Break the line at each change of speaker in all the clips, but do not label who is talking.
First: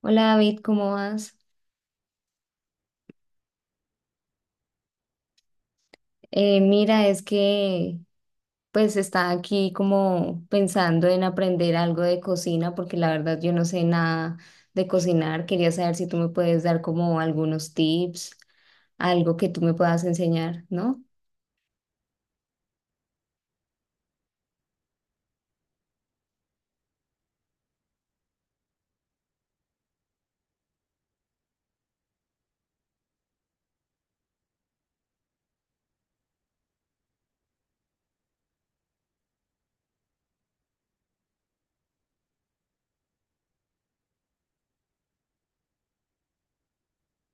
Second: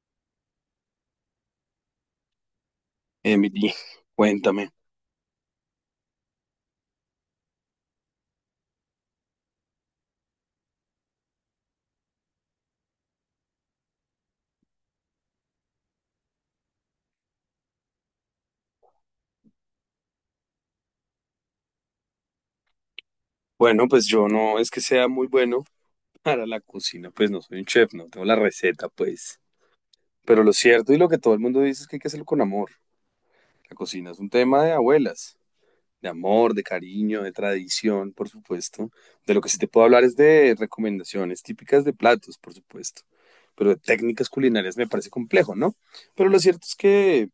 Hola David, ¿cómo vas?
Emily, cuéntame.
Mira, es que pues estaba aquí como pensando en aprender algo de cocina porque la verdad yo no sé nada de cocinar. Quería saber si tú me puedes dar como algunos tips, algo que tú me puedas enseñar, ¿no?
Bueno, pues yo no es que sea muy bueno para la cocina, pues no soy un chef, no tengo la receta, pues. Pero lo cierto y lo que todo el mundo dice es que hay que hacerlo con amor. La cocina es un tema de abuelas. De amor, de cariño, de tradición, por supuesto. De lo que sí te puedo hablar es de recomendaciones típicas de platos, por supuesto. Pero de técnicas culinarias me parece complejo, ¿no? Pero lo cierto es que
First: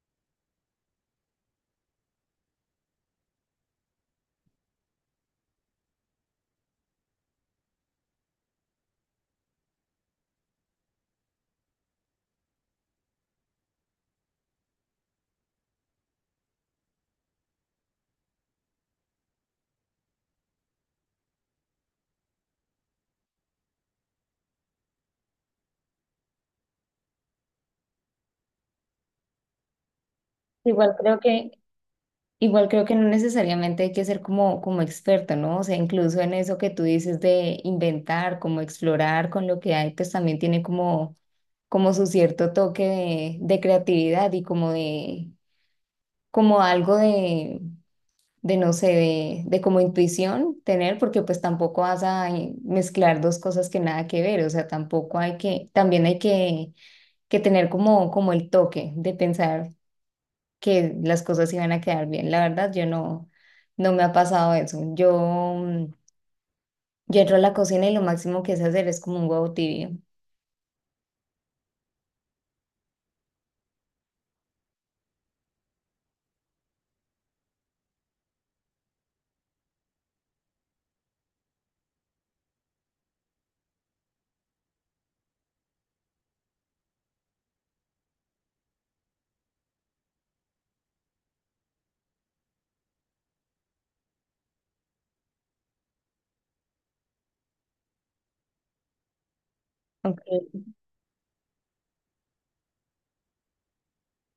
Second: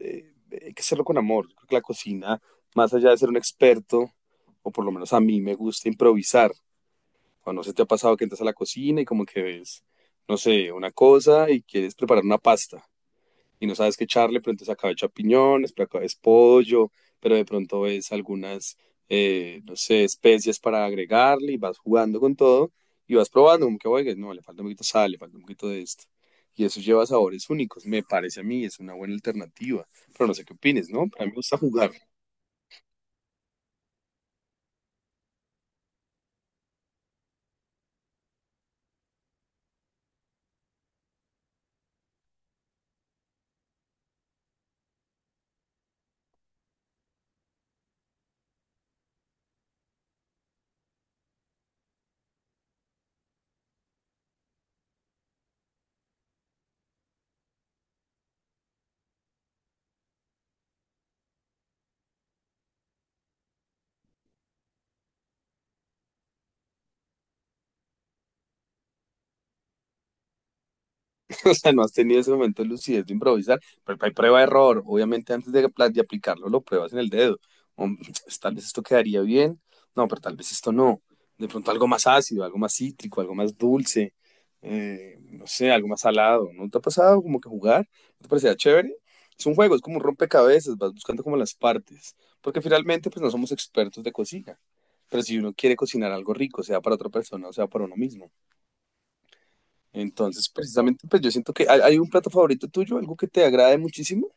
eh, hay que hacerlo con amor. Creo que la cocina, más allá de ser un experto, o por lo menos a mí me gusta improvisar. Cuando se te ha pasado que entras a la cocina y como que ves, no sé, una cosa y quieres preparar una pasta y no sabes qué echarle, pero entonces acá es champiñones, pero acá es pollo, pero de pronto ves algunas, no sé, especias para agregarle y vas jugando con todo y vas probando, como que, oiga, no, le falta un poquito de sal, le falta un poquito de esto. Y eso lleva sabores únicos, me parece a mí, es una buena alternativa, pero no sé qué opines,
Igual
¿no?
creo
Para mí me
que,
gusta jugar.
igual creo que no necesariamente hay que ser como, como experto, ¿no? O sea, incluso en eso que tú dices de inventar, como explorar con lo que hay, pues también tiene como como su cierto toque de creatividad y como de, como algo de, de no sé, de como intuición tener, porque pues tampoco vas a mezclar dos cosas que nada que ver, o sea, tampoco hay que, también hay que tener como, como el toque de pensar que las cosas iban a quedar bien. La verdad, yo no, no me ha pasado eso. Mm, yo entro a la cocina y lo máximo que sé hacer es como un huevo tibio.
O sea, no has tenido ese momento de lucidez de improvisar, pero hay prueba de error, obviamente antes de, de aplicarlo lo pruebas en el dedo, o, tal vez esto quedaría bien, no, pero tal vez esto no, de pronto algo más ácido, algo más cítrico, algo más dulce, no sé, algo más salado, ¿no te ha pasado como que jugar? ¿No te parecía chévere? Es un juego, es como un rompecabezas, vas buscando como las partes, porque finalmente pues no somos expertos de cocina, pero si uno quiere cocinar algo rico, sea para otra persona o sea para uno mismo.
Aunque,
Entonces, precisamente, pues yo siento que hay un plato favorito tuyo, algo que te agrade muchísimo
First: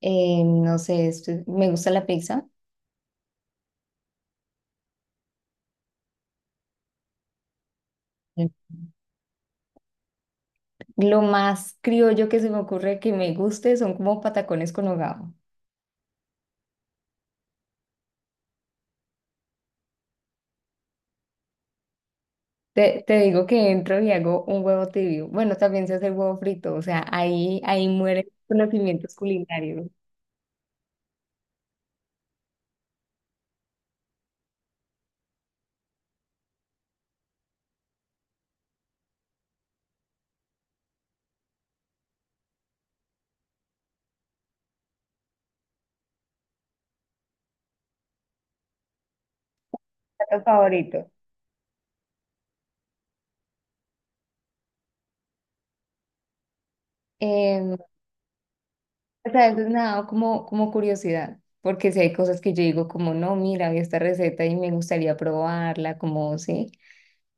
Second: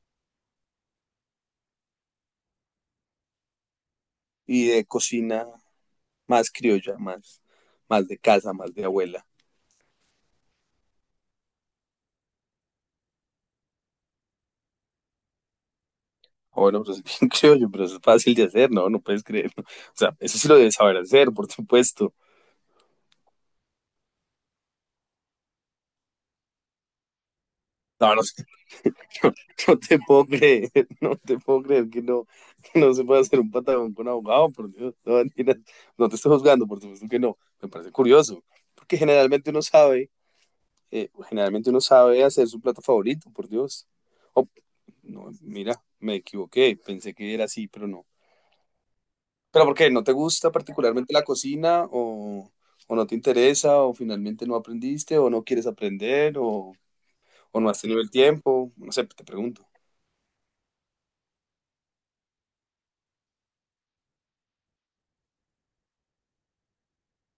no sé, me gusta la pizza.
y de cocina más criolla, más de casa, más de abuela.
Lo más criollo que se me ocurre que me guste son como patacones con hogao.
Ah, bueno, pues es bien criollo, pero eso es fácil de hacer, ¿no? No puedes creer. ¿No? O sea, eso sí lo debes saber hacer, por supuesto.
Te digo que entro y hago un huevo tibio. Bueno, también se hace el huevo frito, o sea, ahí
No, no,
mueren los
sé,
conocimientos
no, no
culinarios.
te puedo creer, no te puedo creer que no se pueda hacer un patagón con abogado, por Dios. No, mentiras. No te estoy juzgando, por supuesto que no. Me parece curioso, porque generalmente uno sabe generalmente uno sabe hacer su plato favorito, por Dios. Oh, no, mira, me equivoqué, pensé que era así, pero no. ¿Pero por qué? ¿No te
Plato
gusta
favorito.
particularmente la cocina o no te interesa o finalmente no aprendiste o no quieres aprender o no
Em,
has tenido el tiempo? No sé, te
o sea, eso
pregunto.
es nada como, como curiosidad, porque si hay cosas que yo digo como, no, mira, vi esta receta y me gustaría probarla, como, sí,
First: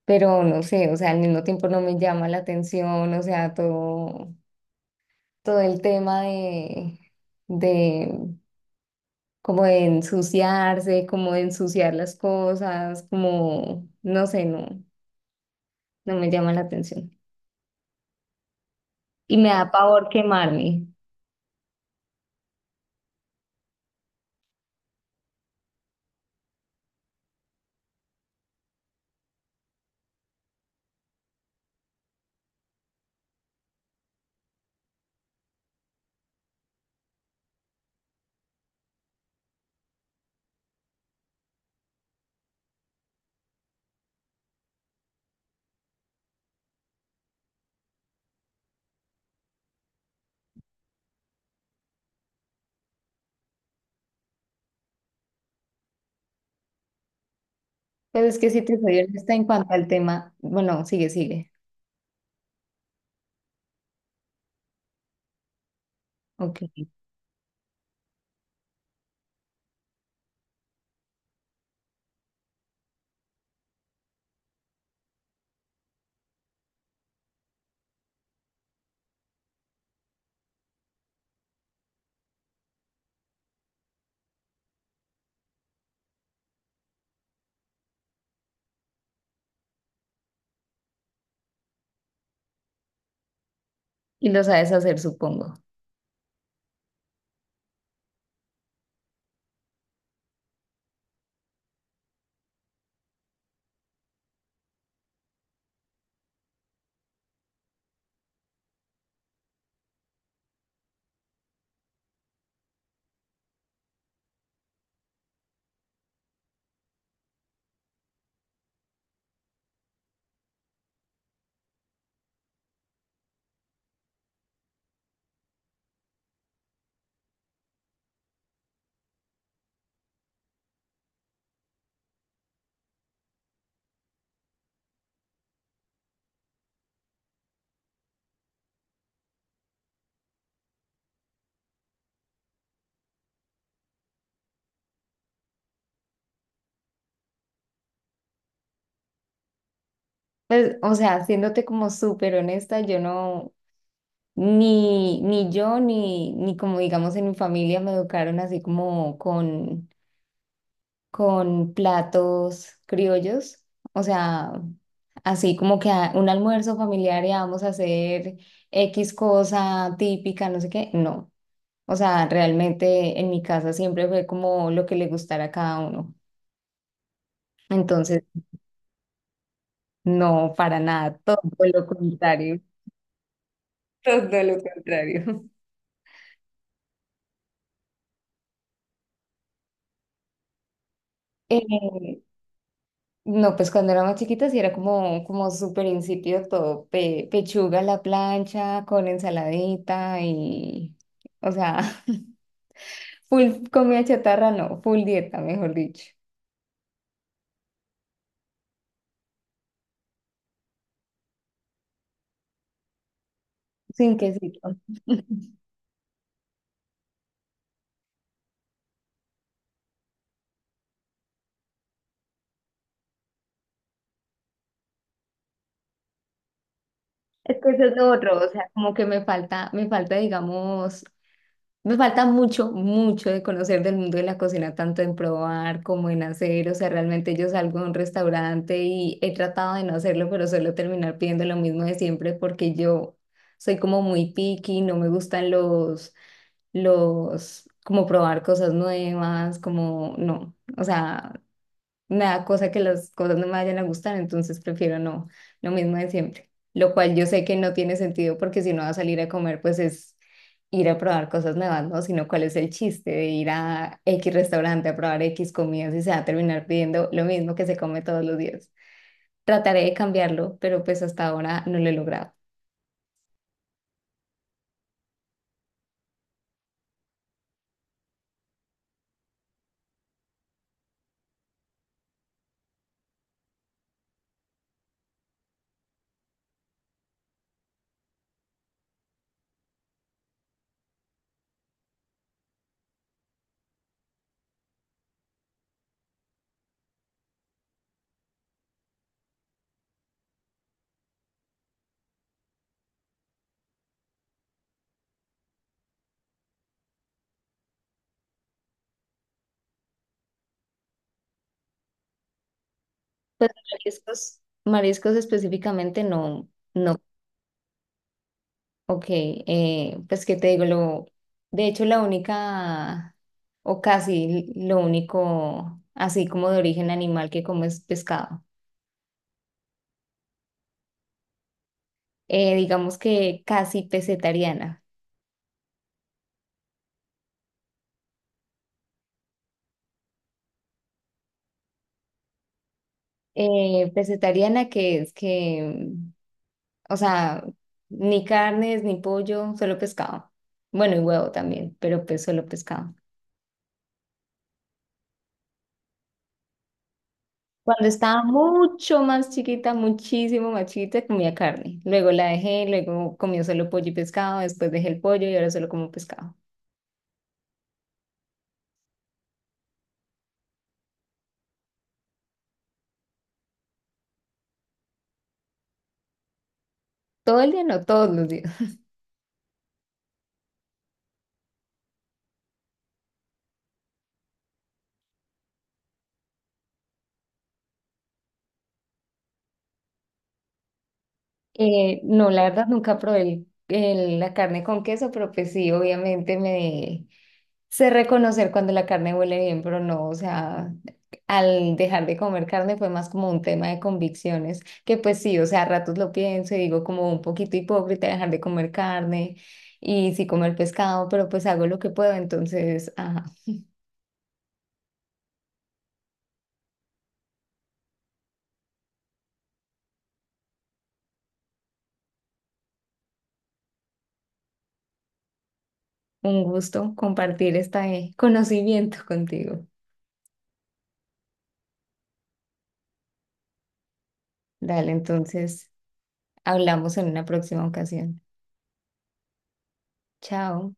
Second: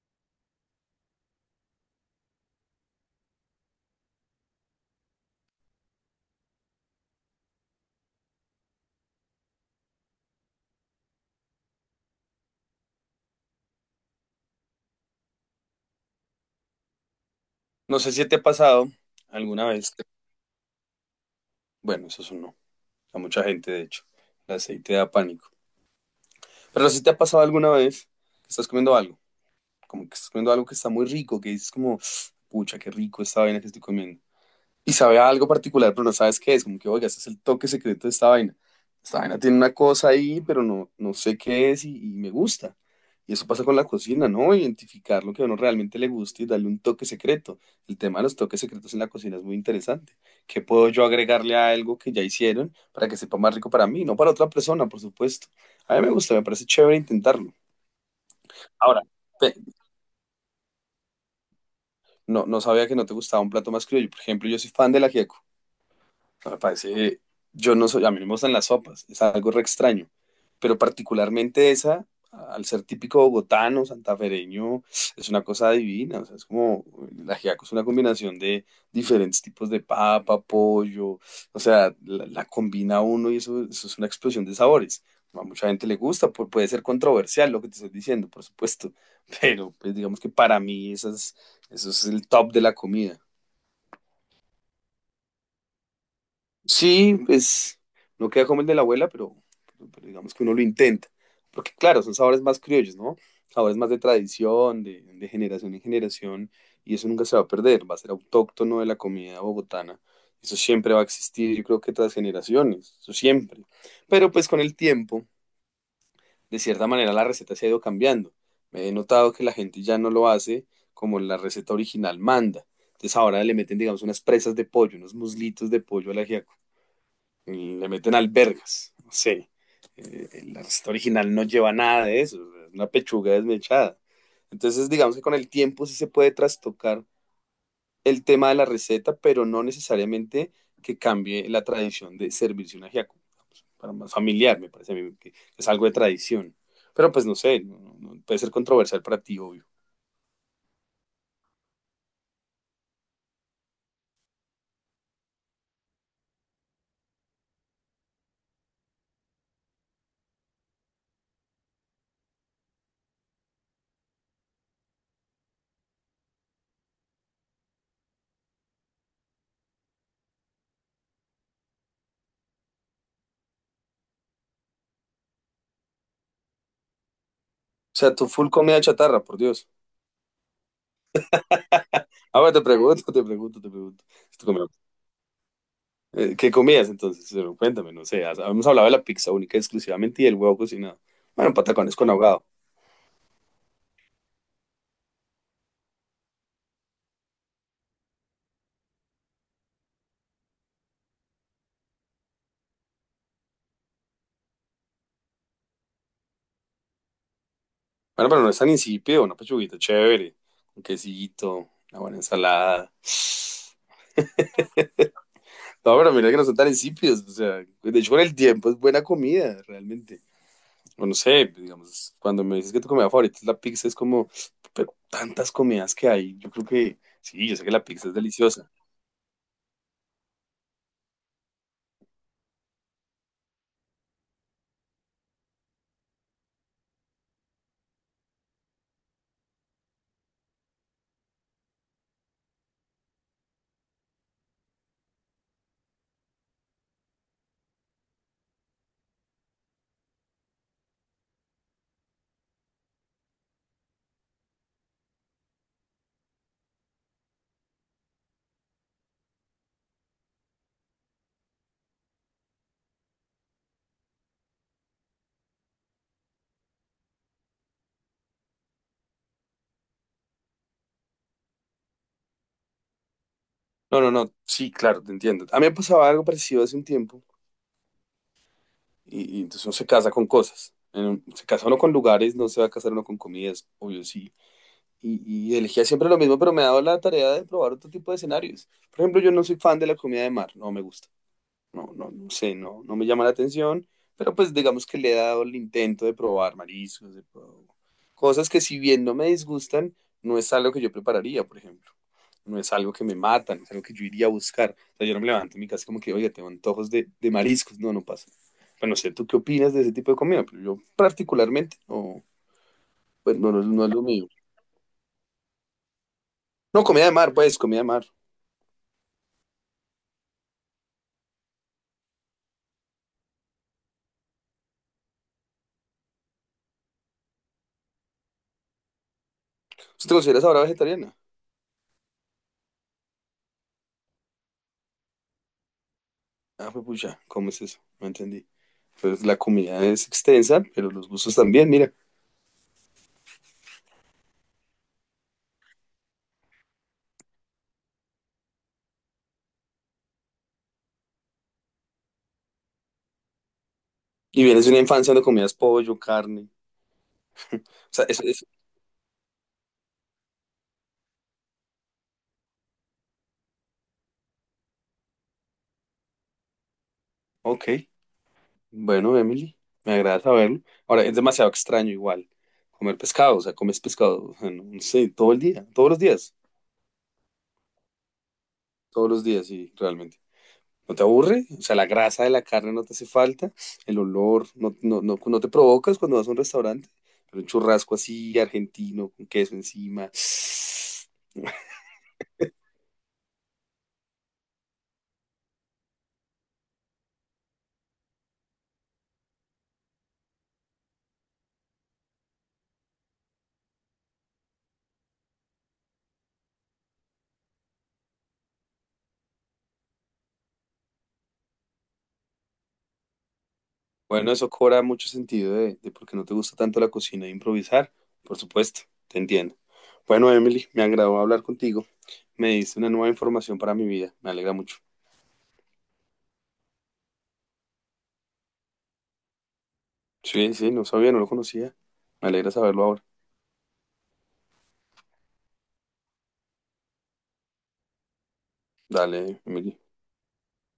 pero no sé, o sea, al mismo tiempo no me llama la atención, o sea, todo, todo el tema de como de ensuciarse, como de ensuciar las cosas, como, no sé, no me llama la atención.
No sé si te ha pasado
Y me
alguna
da
vez
pavor quemarme.
bueno, eso es un no, a mucha gente de hecho, el aceite da pánico. Pero si te ha pasado alguna vez que estás comiendo algo como que estás comiendo algo que está muy rico, que dices como, pucha, qué rico esta vaina que estoy comiendo. Y sabe a algo particular, pero no sabes qué es, como que, oiga, este es el toque secreto de esta vaina. Esta vaina tiene una cosa ahí, pero no, no sé qué es y me gusta. Y eso pasa con la cocina, ¿no? Identificar lo que a uno realmente le gusta y darle un toque secreto. El tema de los toques secretos en la cocina es muy interesante. ¿Qué puedo yo agregarle a algo que ya hicieron para que sepa más rico para mí? No para otra persona, por supuesto. A mí me gusta, me parece chévere intentarlo.
Pero es que si te soy
Ahora,
honesta en
pe-
cuanto al tema, bueno, sigue, sigue.
no, no sabía que no te gustaba un plato más criollo. Por ejemplo, yo soy fan del ajiaco. No me
Ok.
parece, yo no soy, a mí no me gustan las sopas, es algo re extraño, pero particularmente esa, al ser típico bogotano, santafereño, es una cosa divina, o sea, es como, la ajiaco es una combinación de diferentes tipos de papa, pollo, o sea, la combina uno y eso es una explosión de sabores. A mucha gente le gusta, puede ser controversial lo que te estoy diciendo, por supuesto, pero pues digamos que para mí eso es el top de la comida.
Y lo sabes hacer, supongo.
Sí, pues no queda como el de la abuela, pero digamos que uno lo intenta. Porque claro, son sabores más criollos, ¿no? Sabores más de tradición, de generación en generación, y eso nunca se va a perder, va a ser autóctono de la comida bogotana. Eso siempre va a existir, yo creo que tras generaciones, eso siempre. Pero pues con el tiempo, de cierta manera, la receta se ha ido cambiando. Me he notado que la gente ya no lo hace como la receta original manda. Entonces ahora le meten, digamos, unas presas de pollo, unos muslitos de pollo al ajiaco le meten albergas, no sé. La receta original no lleva nada de eso, una pechuga desmechada. Entonces, digamos que con el tiempo sí se puede trastocar el tema de la receta, pero no necesariamente que cambie la tradición de servirse un ajiaco. Pues, para más familiar, me parece a mí que es algo de tradición. Pero pues no sé, no puede ser controversial para ti, obvio.
Pues, o sea, siéndote como súper honesta, yo no, ni, ni yo, ni, ni como digamos en mi familia me educaron así como con platos criollos, o sea, así como que un almuerzo familiar y vamos a hacer X cosa típica, no sé qué, no. O sea, realmente en mi casa siempre fue como lo que le gustara a cada uno.
O sea,
Entonces,
tu full comida chatarra, por Dios.
no, para nada, todo lo
Ahora
contrario,
te pregunto, te pregunto, te pregunto. Si
todo
tu
lo contrario.
¿Qué comías entonces? Pero cuéntame, no sé. Habíamos hablado de la pizza única exclusivamente y del huevo cocinado. Bueno, patacones con
Eh,
ahogado.
No, pues cuando era más chiquita sí era como, como súper insípido todo, pechuga a la plancha con ensaladita y, o sea, full comida chatarra, no, full dieta, mejor dicho,
Bueno, pero no es tan insípido, una pechuguita chévere, un quesito, una buena ensalada.
sin quesito.
No, pero mira que no son tan insípidos. O sea, de hecho, con el tiempo es buena comida, realmente. O no sé, digamos, cuando me dices que tu comida favorita es la pizza, es como, pero tantas comidas que hay. Yo creo que, sí,
Es
yo sé
que
que
eso
la
es
pizza
lo
es
otro, o sea,
deliciosa.
como que digamos, me falta mucho, mucho de conocer del mundo de la cocina, tanto en probar como en hacer. O sea, realmente yo salgo a un restaurante y he tratado de no hacerlo, pero suelo terminar pidiendo lo mismo de siempre porque yo soy como muy picky, no me gustan como probar cosas nuevas, como no. O sea, me da cosa que las cosas no me vayan a gustar, entonces prefiero no, lo mismo de siempre. Lo cual yo sé que no tiene sentido porque si no va a salir a comer, pues es ir a probar cosas nuevas, ¿no? Sino cuál es el chiste de ir a X restaurante a probar X comidas y se va a terminar pidiendo lo mismo que se come todos los días. Trataré de cambiarlo, pero pues hasta ahora no lo he logrado.
No, no, no, sí, claro, te entiendo. A mí me pasaba algo parecido hace un tiempo. Y entonces uno se casa con cosas. Se casa uno con lugares, no se va a casar uno con comidas, obvio sí. Y elegía siempre lo mismo, pero me ha dado la tarea de probar otro tipo de escenarios. Por ejemplo, yo no soy fan de la comida de mar, no me gusta no, no, no sé, no, no me llama la atención, pero pues digamos que le he dado el intento de probar mariscos, de probar cosas que si bien no me disgustan, no es algo que yo prepararía, por ejemplo. No es algo que me matan, es algo que yo iría a buscar. O sea, yo no me levanto en mi casa como que, oye, tengo antojos de mariscos. No, no pasa. Bueno, no sé, ¿tú qué opinas de ese tipo de comida? Pero yo particularmente, no, pues
Pues
no, no, no es lo mío.
mariscos, mariscos específicamente no,
No,
no.
comida de mar, pues, comida de mar.
Ok, pues qué te digo, lo, de hecho la única, o casi lo único, así como de origen animal que como es pescado.
¿Usted te consideras ahora vegetariana?
Digamos que casi pesetariana.
Ah, pues pucha, ¿cómo es eso? No entendí. Pues la comida es extensa, pero los gustos también, mira.
Pesetariana que es que, o sea, ni carnes, ni pollo, solo pescado. Bueno, y huevo también, pero pues solo pescado.
Y vienes de una infancia donde comías pollo, carne. O
Cuando
sea, eso
estaba
es...
mucho más chiquita, muchísimo más chiquita, comía carne. Luego la dejé, luego comía solo pollo y pescado, después dejé el pollo y ahora solo como pescado.
Ok, bueno, Emily, me agrada saberlo. Ahora, es demasiado extraño igual comer pescado, o sea, comes pescado, o sea, no, no sé, todo el día,
Todo el día, no todos los días.
todos los días, sí, realmente. ¿No te aburre? O sea, la grasa de la carne no te hace falta, el olor, no, no, no, no te provocas cuando vas a un restaurante, pero un churrasco así, argentino, con queso encima.
No, la verdad nunca probé la carne con queso, pero pues sí, obviamente me sé reconocer cuando la carne huele bien, pero no, o sea, al dejar de comer carne fue más como un tema de convicciones, que pues sí, o sea, a ratos lo pienso y digo como un poquito hipócrita dejar de comer carne y sí comer pescado, pero pues hago lo que puedo, entonces, ajá,
Bueno, eso cobra mucho sentido de por qué no te gusta tanto la cocina e improvisar. Por supuesto, te entiendo. Bueno, Emily, me agradó hablar contigo. Me diste una nueva información para mi vida. Me alegra mucho.
un gusto compartir este conocimiento contigo.
Sí, sí, no sabía, no lo conocía. Me alegra saberlo ahora.
Dale, entonces, hablamos en una próxima ocasión.
Dale, Emily.
Chao.